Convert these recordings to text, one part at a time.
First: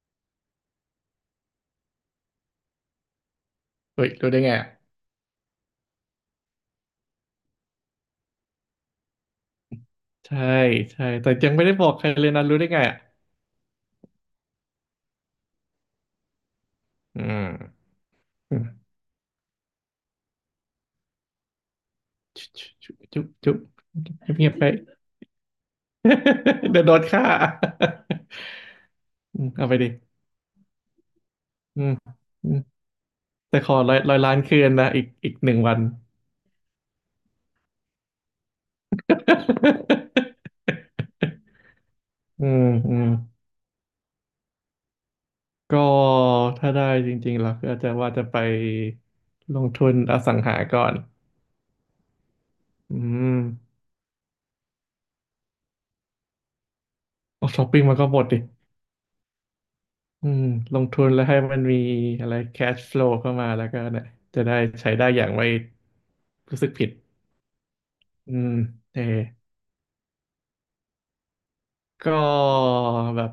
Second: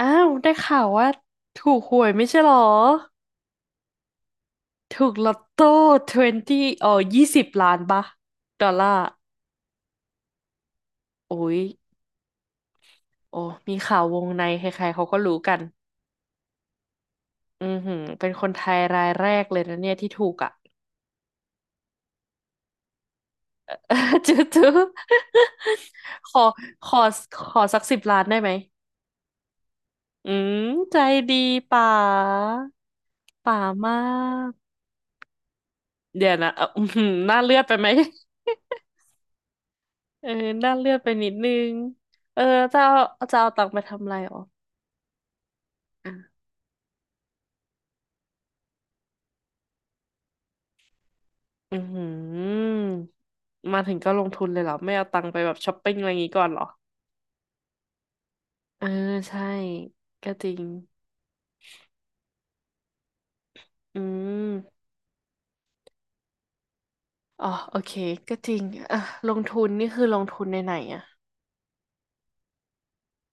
อ้าวได้ข่าวว่าถูกหวยไม่ใช่หรอเฮ้ยรู้ได้ไงอ่ะถูกลอตโต้20เอ่อ20ล้านปะดอลลาร์ใช่ใช่แต่โอ้ยังยไม่ได้บอกใครเลยนะรู้ได้ไงอ่ะโอ้มีข่าววงในใครๆเขาก็รู้กันอืมอือหือเป็นคนอืไทยมรายแรกเลยนะเนี่ยที่ถูกอ่ะ จุ๊บจุ๊บจุ๊บจุ๊บ จื๊อเงียบๆไป จื๊อขอ เดี๋ยขวโดอนฆ่า ขอสักสิบล้านได้ไหม อืมเอาไปดิอืมใจดีอืป๋ามอืมแต่ป๋าขอมาร้อยล้านคืกนนะอีกหนึ่งวัน เดี๋ยวนะอื้อหือน่าเลือดไปไหม เออด้านเลือด ไปนิดนึงเอออืมจะอืเอามจะเอาตังค์ไปทำอะไรอ๋อก็ถ้าได้จริงๆเราก็อาจจะว่าจะไปลงทุนอสังหาก่อนอือหืออืมมาถึงก็ลงทุนเลยเหรอ ไม่เอาตังค์ไปแบบช้อปปิ้งอะไรอย่างงี้ก่อนเหรอเอาช้อปปิ้งมาก็หมดดิ เออใช่ อืก็มจริงลงทุนแล้วให้มันมีอะไร cash flow เข้ามาแล้วก็อืเนี่ยจะได้มใช้ได้อย่างไม่รู้สึกผิดอ๋อโอเค อืก็จมริงเออ่ะอลงทุนนี่คือลงทุนในไหนอ่ะก็แบบ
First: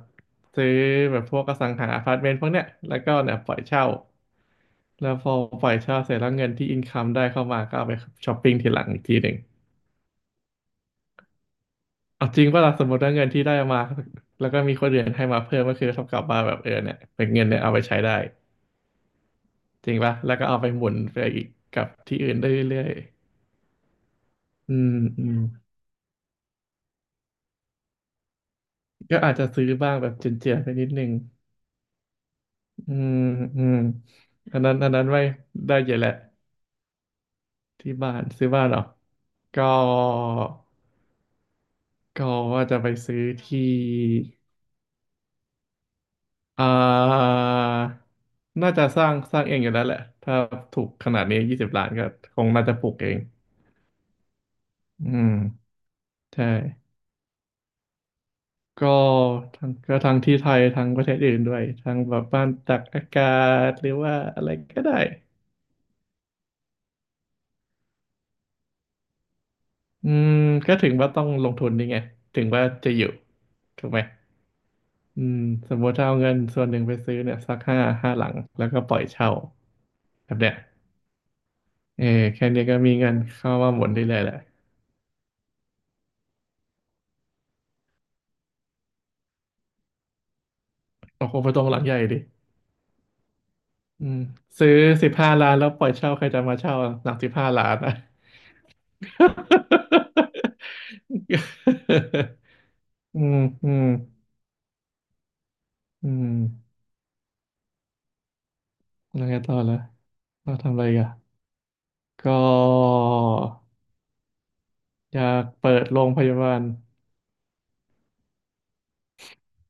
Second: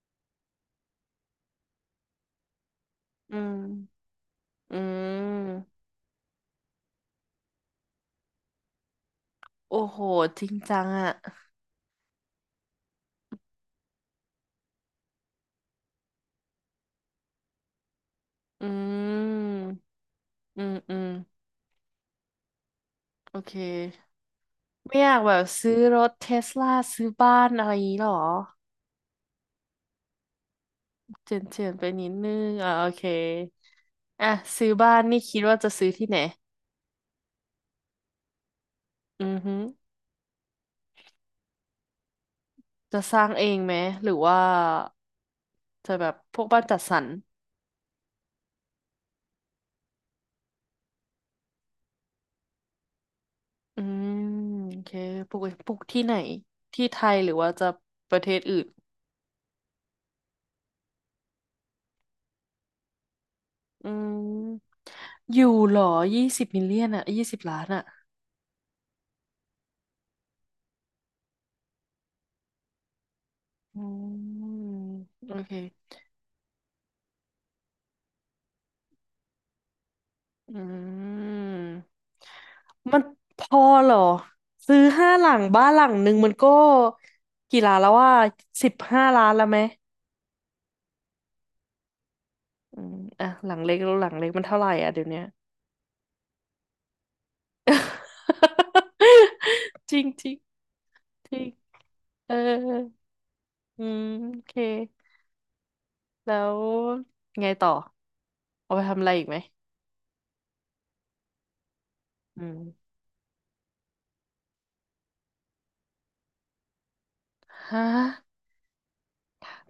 ซื้อแบบพวกอสังหาอพาร์ตเมนต์พวกเนี้ยแล้วก็เนี่อืยปล่อยเช่ามอืแล้วพอปล่อม ยเช่าเสร็จแล้วเงินที่อินคัมได้เข้ามาก็เอาไปช้อปปิ้งทีหลังอีกทีหนึ่งโอ้โหจริงจังอ่ะเอาจริงว่าสมมติว่าเงินที่ได้มาแล้วก็มีคนอื่นให้มาเพิ่มก็คือเท่ากับว่าแบบเออเนี่ยเป็นเงินเนี่ยเอาไปใช้ได้อืม จริงปะแล้วก็เอาอืไปมหมุอืนมไปอีกกับที่อื่นได้เรื่อยโอเคๆอืมไม่อยากอืแบม บซื้อรถเทสลาซื้อบ้านอะไรอย่างงี้หรอ ก็อาจจะซื้อบ้างแบบเจียนๆไปนิดนึงเฉียนเฉียนไปนิดนึงอ่าโออืเคมอืมอ่ะอันซื้อนั้นอันบ้านนั้นนี่ไว้คิดว่าจะได้ซื้อเยอะแหที่ละไหนที่บ้านซื้อบ้านเหรออือฮึก็ก็ว่าจะไปจะสซื้อร้างเองที่ไหมหรือว่าจะแบบพวกบ้านอ่จัดสรราน่าจะสร้างเองอยู่แล้วแหละถ้าถูกขนาดนี้20 ล้านก็คงน่าจะปลูกเองอืมโอเคอืมปลูกปลูกที่ไหนใช่ที่ไทยหรือว่าจะประเทศอื่นก็ทั้งก็ทั้งที่ไทยทั้งประเทศอื่นด้วยทั้งแบบบ้านตากอากาศหอืรือว่าอะไรมก็ได้ อยู่เหรอยี่สิบมิลเลียนอ่ะยี่สิบล้านอ่ะอืมก็ถึงว่าต้องลงทุนนี่ไงถึงว่าจะอยู่อืถูกไหมมอืโอมเค สมมติถ้าเอาเงินส่วนหนึ่งไปซื้อเนี่ยสักห้าหลังแล้วก็ปล่อยเช่าแบบเนี้ยอืเอมอแค่นี้ก็มีมันเงินพเข้าอมาหมุเหนรอได้เลยแหละซื้อห้าหลังบ้านหลังหนึ่งมันก็กี่ล้านแล้วว่าสิบห้าล้านแล้วไหมโอ้โหไปตรงหลังใหญ่ดิอืมอ่ะหลังเล็กแล้วหอืลังมเล็กมันเท่าไหซื้ร่ออ่ะเดี๋ยสิวบเนี้ย ห้าล้านแล้วปล่อยเช่าใครจะมาเช่าหลังสิบห้าล้านอ่ะ จริงจริงจริง เอออืมอือืมมโอเคอืมแล้วไงต่อเอาไปทำอะไรแล้อีวกไหมไงต่อละเราทำอะไรกันก็อืมอยากเปิดโรงพยาบาล ฮะ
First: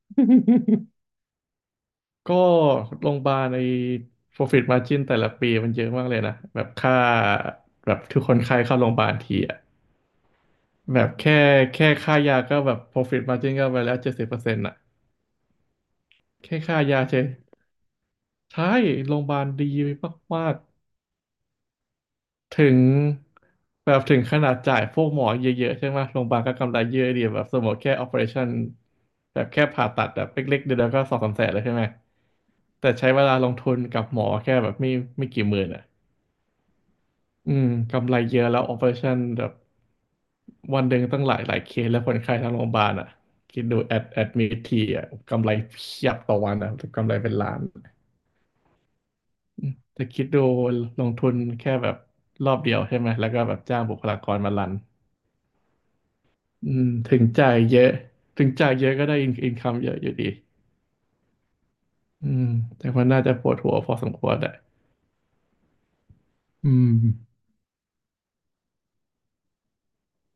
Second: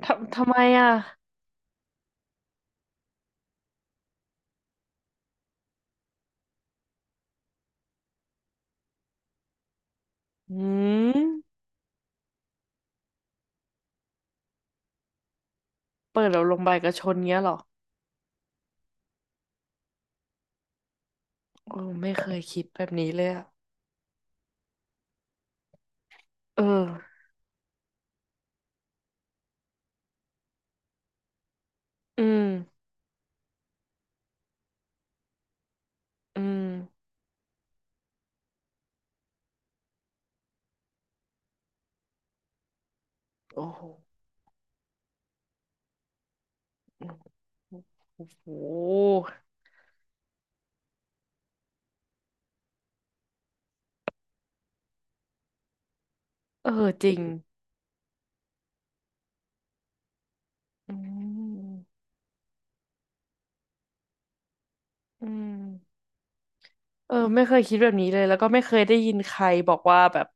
ทำไมอ่ะ ก็โรงพยาบาลใน profit margin แต่ละปีมันเยอะมากเลยนะแบบค่าแบบทุกคนไข้เข้าโรงพยาบาลทีอะอืแบบแค่มแค่ค่ายาก็แบบ profit margin ก็ไปแล้ว70%อะเปิดเราลแค่งใบค่ากระยาชเฉนยเงี้ยเหรอใช่โรงพยาบาลดีมากโอ้ไม่เคยๆคิดถึงแบบนี้เลยอ่ะแบบถึงขนาดจ่ายพวกหมอเยอะๆใช่ไหมโรงพยาบาลก็เออกำไรเยอะดีแบบสมมติแค่ operation แบบแค่ผ่าตัดแบบเล็กๆเดียวก็สองสามแสนแล้วใช่ไหมอืม แต่ใช้เวลาลงทุนกับหมอแค่แบบไม่กี่หมื่นอะ อืมอืมกำไรเยอะแล้วออ p e r a t i o n แบบวันหนึ่งตั้งหลายหลายเคสแล้วคนไข้ทั้งโรงพยาบาลอ่ะคิโอ้ดดูโหแอดมิททีอ่ะกำไรเพียบต่อวันอ่ะกำไรเป็นล้านอืมโอ้โหแต่คิดดูลงทุนแค่แบบรอบเดียวใช่ไหมแล้วก็แบบจ้างบุคลากรมารันเออือมจริถึงงจ่ายเยอะถึงจ่ายเยอะก็ได้อินคัมเยอะอยู่ดีอืมอืมแต่ว่าน่าจะปวดหัวพอสมควรแหละอืมอืม เออไม่เคยคิดแบบนี้เลยแล้วก็ไม่เคยได้ยินใครบอกว่าแบบ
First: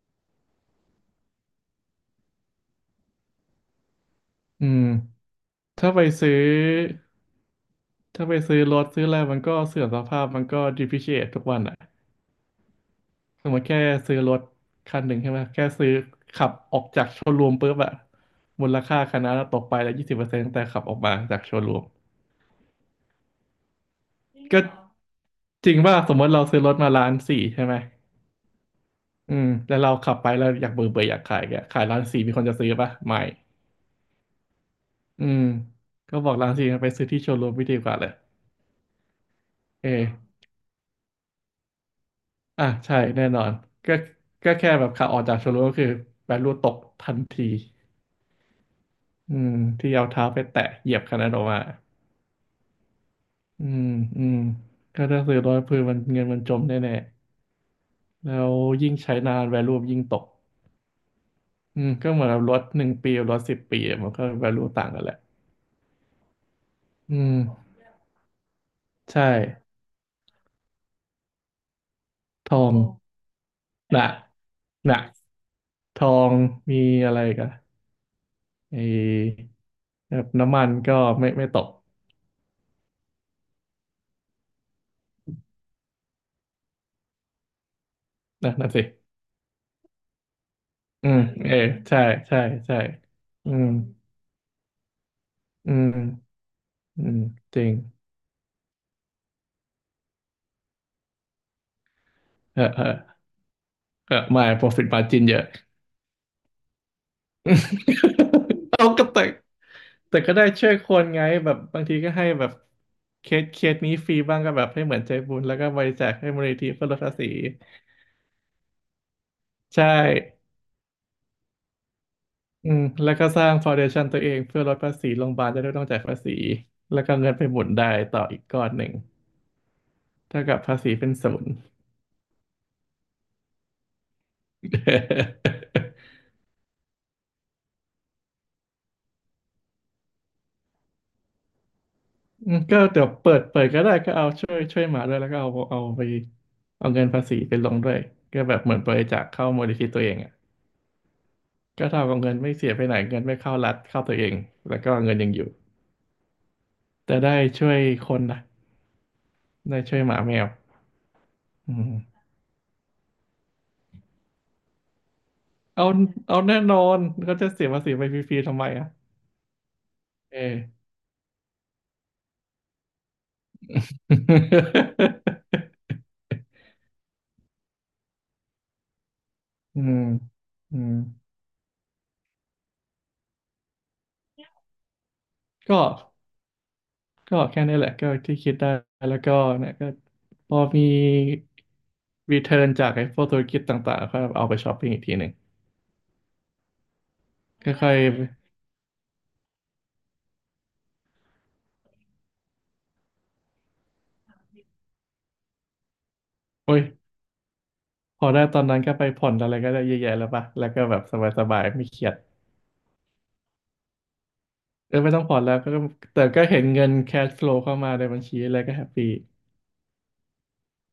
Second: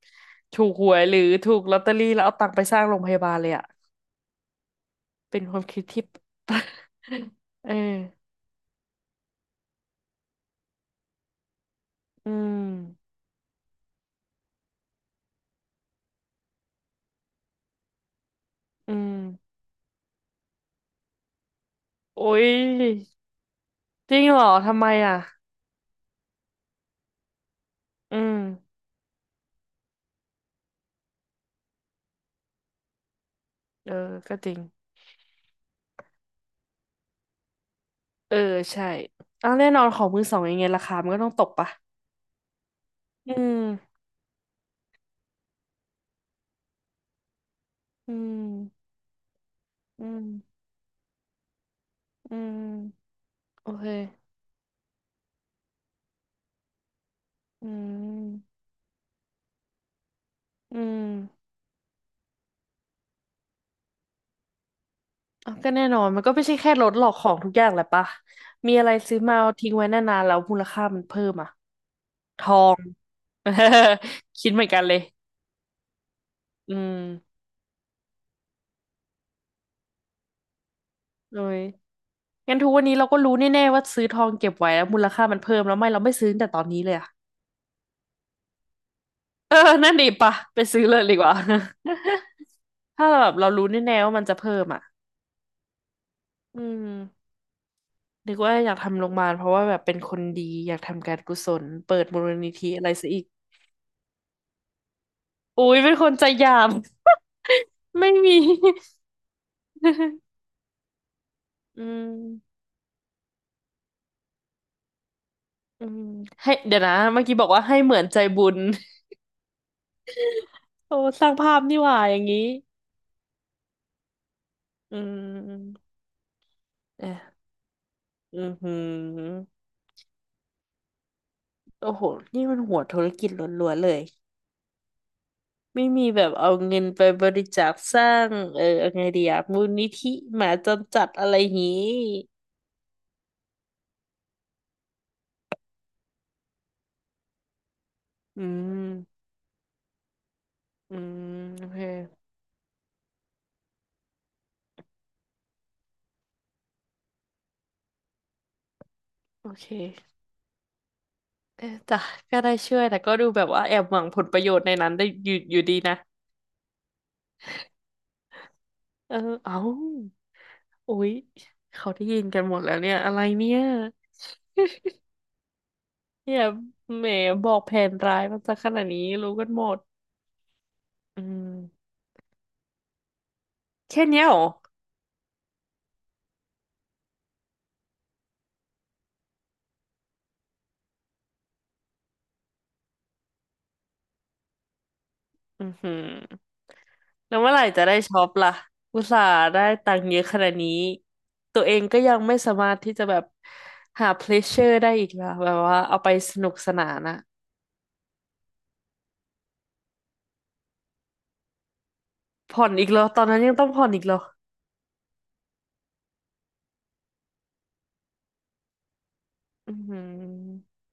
ถูกหวยหรือถูกลอตเตอรี่แล้วเอาตังค์ไปสร้างโรงพยาบาลเลยอะอืมเป็นความคิดถ้าไปที่ ซื้อ เออถ้าไปซื้อรถซื้ออะไรมันก็เสื่อมสภาพมันก็ depreciate ทุกวันอ่ะอืมสมมติแค่ซื้อรถคันหนึ่งใช่ไหมแค่ซื้อขับออกจากโชว์รูมปุ๊บอะมูลอืค่าคันนั้นมตกไปแล้ว20%ตั้งแต่ขับออกมาจากโชว์รูมโอ้ยจริงเหรอก็ทำไมอ่ะจริงว่าสมมติเราซื้อรถมาล้านสี่ใช่ไหมอืมอืมแล้วเราขับไปแล้วอยากเบื่อเบื่ออยากขายแกขายล้านสี่มีคนจะซื้อปะไม่เออก็จริงอืมก็บอกล้านสี่ไปซื้อที่โชว์รูมไม่ดีกว่าเลยเออใช่อ้าวแน่นอเอนขอ องมือสองยังไงราคามันก็ต้องตกปะอ่ะใช่แน่อืนอนก็มก็แค่แบบขาออกจากโชว์รูมก็คือแบนรูตกทันทีอืมอืมที่อืเอาเท้าไปม แตะเหยียบคันนั้นออกมาอืมอืโอเคมอืมก็ถ้าซื้อรถคือมันเงินมันจมแน่อืๆแล้วมยิ่งใช้นาน value ยิ่งตกอืมอืมก็เหมือนกับรถหนึ่งปีกับรถ10 ปีอะมันก็ value ต่างกันแหละอ่ะก็แน่นอนมันก็ไม่ใช่แค่รถหรอกอืของมทุกอย่างแหละปะมีอะไรซื้อใช่มาเอาทิ้งไว้นานๆแล้วมูลค่ามันเพิ่มอ่ะททอองง หนัก คิดเหมือนกันหเลนัยกทองอืมีมอะไรอีกันไอแบบน้ำมันก็ไม่เลไม่ตยกงั้นทุกวันนี้เราก็รู้แน่ๆว่าซื้อทองเก็บไว้แล้วมูลค่ามันเพิ่มแล้วไม่เราไม่ซื้อตั้งแต่ตอนนี้เลยอ่ะ นะนั่นสิ เออนั่นดีปะไปซื้อเลยอืดีมกว่า เออใช่ใช่ใช่ ถ้าเราแบบเราอืรู้มแน่ๆว่ามันจะเพิ่มอ่ะอืมอือืมม จริงนึกว่าอยากทำโรงพยาบาลเพราะว่าแบบเป็นคนดีอยากทำการกุศลเปิดมูลนิเออธิเออะอไรซะอีกเออไม่ profit margin เยอะ อุ๊ยเป็นคนใจหยาม ไม่มี เอาก็แต่แต่ก็ได้ ช่วยคนไงแบบบาอืงทีก็ให้แบบมเคสเคสนี้ฟรีบ้างก็แบบให้เหมือนใจบุญแล้วก็บอืริมจาคให้มูลให้นิธิเดี๋ยวเพื่อนะลดภาเมื่อษีกี้บอกว่าให้เหมือนใจบุญ ใช่ โอ้สร้างภาพนี่หว่าอย่างนี้อืมแล้วก็สร้างฟ u n เดชั o นตัวเองเพื่อลดภาอืษีโรงพยาบาลจะได้ไม่มต้องจ่ายภาษีแล้วก็เงินเอะไปหมุนได้ต่ออือีกอก้อหืนหนึ่งอเท่ากับภาษีเป็นศูนย์ โอ้โหนี่มันหัวธุรกิจล้วนๆเลยไม่มี แบบเอาเงินไปบริจาคสร้างเออเอาไงดีอะมูลนิธิหมาจรจัดอะไรอย่างงี้อืมก็เดี๋ยวเปิดก็ได้ก็เอาช่วยหมาด้วยแล้วก็เอาไปเอาเงินภาษีไปลงด้วยก็อืแบบเหมือนบริจามคเข้ามูลนิธิตัวเองอ่ะอืมโอเค ก็เท่ากับเงินไม่เสียไปไหนเงินไม่เข้ารัฐเข้าตัวเองแล้วก็เงินยังอยู่แต่ได้ช่วยคนนะโอเคได้ช่วยหมาแมวเอออืมจ้ะก็ได้ช่วยแต่ก็ดูแบบว่าแอบหวังผลประโยชน์ในนั้นได้อยู่อยู่ดีเอานะแน่นอนเขาจะเสียภาษีไปฟรีๆทำไมอ่ะเออเอ้าเออ อุ๊ยเขาได้ยินกันหมดแล้วเนี่ยอะไรเนี่ย เนี่ยแหมบอกแผนร้ายมันซะขนาดนี้รู้กันหมดอืมอืมอืมแค่เนี้ยเหรอก็ ก็แค่นี้แหละก็ที่คิดได้แล้วก็เนี่ยก็พอมีรีเทิร์นจากไอ้พวกธุรกิจต่างๆก็เอาไปช้อปปิ้งอีกทีหนึ่งอือหือแล้วเมื่อไหร่จะค่อได้ยช็อปล่ะอุตส่าห์ได้ตังค์เยอะขนาดนี้ตัวเองก็ยังไม่สามารถที่จะแบบหาเพลชเชอร์ได้อีกล่ะแบบว่าเอาไปสนุกๆสโอ้ยนานอะ พอได้ตอนนั้นก็ไปผ่อนอะไรก็ได้เยอะแยะแล้วป่ะแล้วก็แบบสบายๆไม่เครียดผ่อนอีกเหรอตอนนั้นยังต้องผ่อนอีกเหรอเออไม่ต้องผ่อนแล้วก็แต่ก็เห็นเงินแคชฟลูเข้ามาในบัญชีอะไรก็แฮปปี้อือ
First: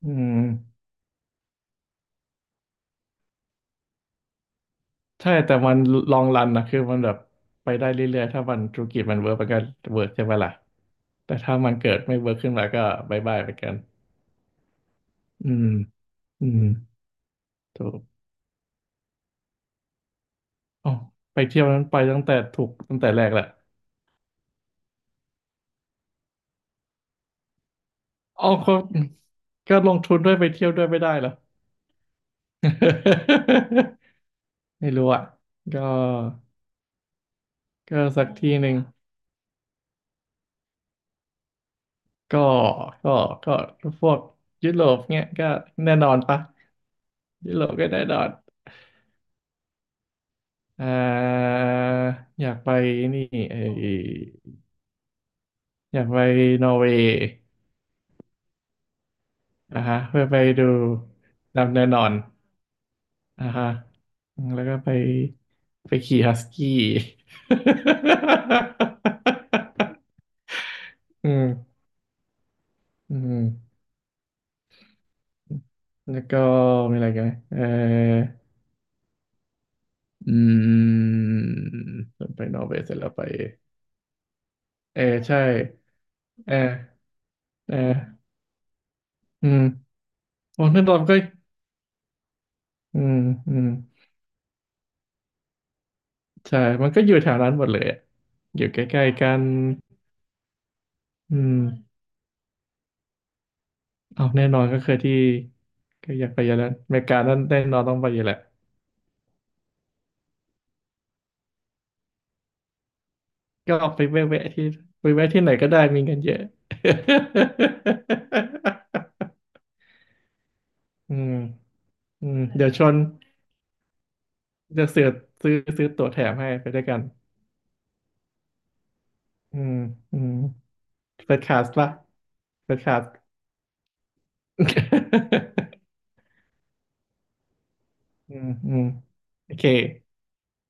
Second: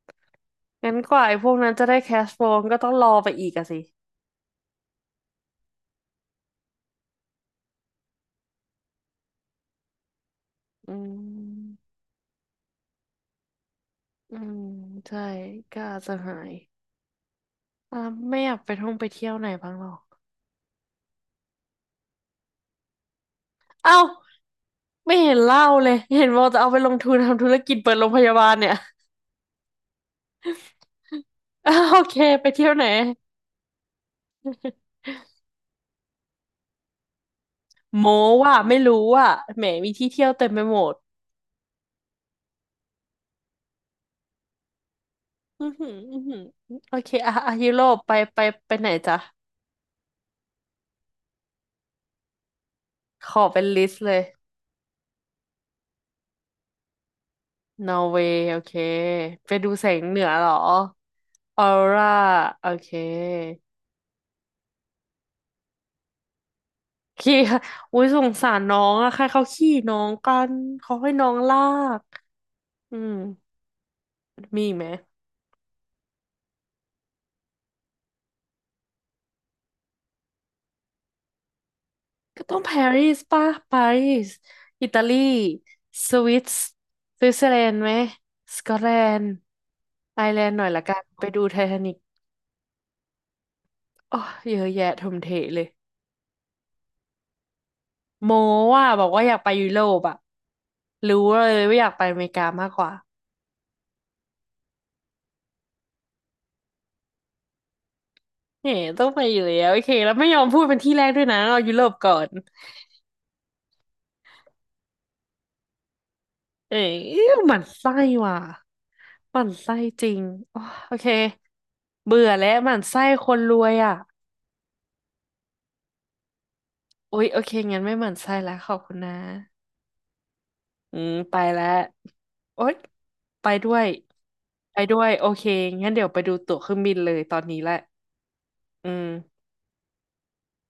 อืมงั้นกว่าไอ้พวกนั้นจะได้แคชโฟมก็ต้องรอไปอีกอะสิใช่แต่มันลองรันนะคือมันแบบไปได้เรื่อยๆถ้ามันธุรกิจมันเวิร์กมันก็เวิร์กใช่ไหมล่ะอืแต่ถ้ามันมเกิดไม่เวิร์กขึ้นมาก็บายบายไปกันอืมใช่อืมก็อาจจะหาอืยม ถูอ่ากไม่อยากไปท่องไปเที่ยวไหนบ้างหรอกอ๋อไปเที่ยวนั้นไปตั้งแต่ถูกตั้งแต่แรกแหละเอ้าไม่เห็นเล่าเลยเห็นว่าจะเอาไปลงทุนทำธุรกิจเปิดโรงพยาอ๋บาอลเนี่ก็ย ก็ลงทุนด้วยไปเที่ยวด้วยไม่ได้เหรอ อ้าวโอเคไปเที่ยวไหน ไม่รู้อ่ะก็ก็โมสักทีว่าหนึ่ไม่งรู้ว่าแหมมีที่เที่ยวเต็มไปหมดก็ก็ก็พวกยุโรปเนี้ยก็อือหืแน่อนออืนอหืปะอโอเคอ่ะอ่ะยุโรยุปโรก็ปแน่ไปนอนไปไปไหนจ๊ะอ่าอยากไปนี่ขอเอเป็นลิสต์เลย ออยากไปนอร์เวย์นอร์เวย์โอเคไปดูนะแสฮะงเหนืเพื่ออไปเหรอดูออดำแน่นอร่าน โอเคอ่าฮะอืมแล้วก็ไปไปขี่ฮัสกี้ ขี้ อุ้ยสงสารน้องอะใครเขาขี่ น้องกันเขาให้น้อืองลามกอืมอืมมีอีกไหมแล้วก็มีอะไรกันไหมเอออืมไปก็ต้อนงอร์เวปาย์เสร็จรีแล้วสไปป่ะปารีสอิตาเออลีใช่สวิตเออส์สวิตเซอร์แลนเอด์ไหมอสกอตแลนด์อืมไอร์แลนด์หโอ้น่อยละนั่นตกัอนนก็ไปดูไททานิกอืมอืมอ๋อเยอะแยะทมเทเลยใช่มันก็อยู่แถวนั้นหมดเลยอะโมอยู่ใกว่าบล้อกๆว่ากัอยากนไปยุโรปอะรู้อืเลมยว่าอยากไปอเมริกามากกว่า เอาแน่นอนก็คือที่ก็อยากไปอยู่แล้วอเมริกานั่นแน่นอนต้องไปอยู่แหละ เอ๋ต้องไปอยู่แล้วโอเคแล้วไม่ยอมพูดเป็นที่แรกด้วยนะเอายุโรปก่อนก็ไปแวะๆที่ไปแวะที่ไหนก็ได้มีเงินเยอะ เอ๋หมั่นไส้ว่ะหมั่นไส้จริงอ๋อโอเคอืมอืเบื่อมแล้วเดี๋หยวมั่นชวนไส้คนรวยอ่ะจะเสือกซื้อตั๋วแถมให้ไปด้วยกันโอ๊ยโอเคงั้นไม่หมั่นไส้แล้วขอบคุณนะอืมอืมอืมเปิไปดคลาแล้สวป่ะโอ๊เปิยดคลาส ไปด้วยไปด้วยโอเค งั้นเดี๋ยวไปดูตั๋วเครื่องบินเลยตอนนี้แหละอืม อืมอืมโอเค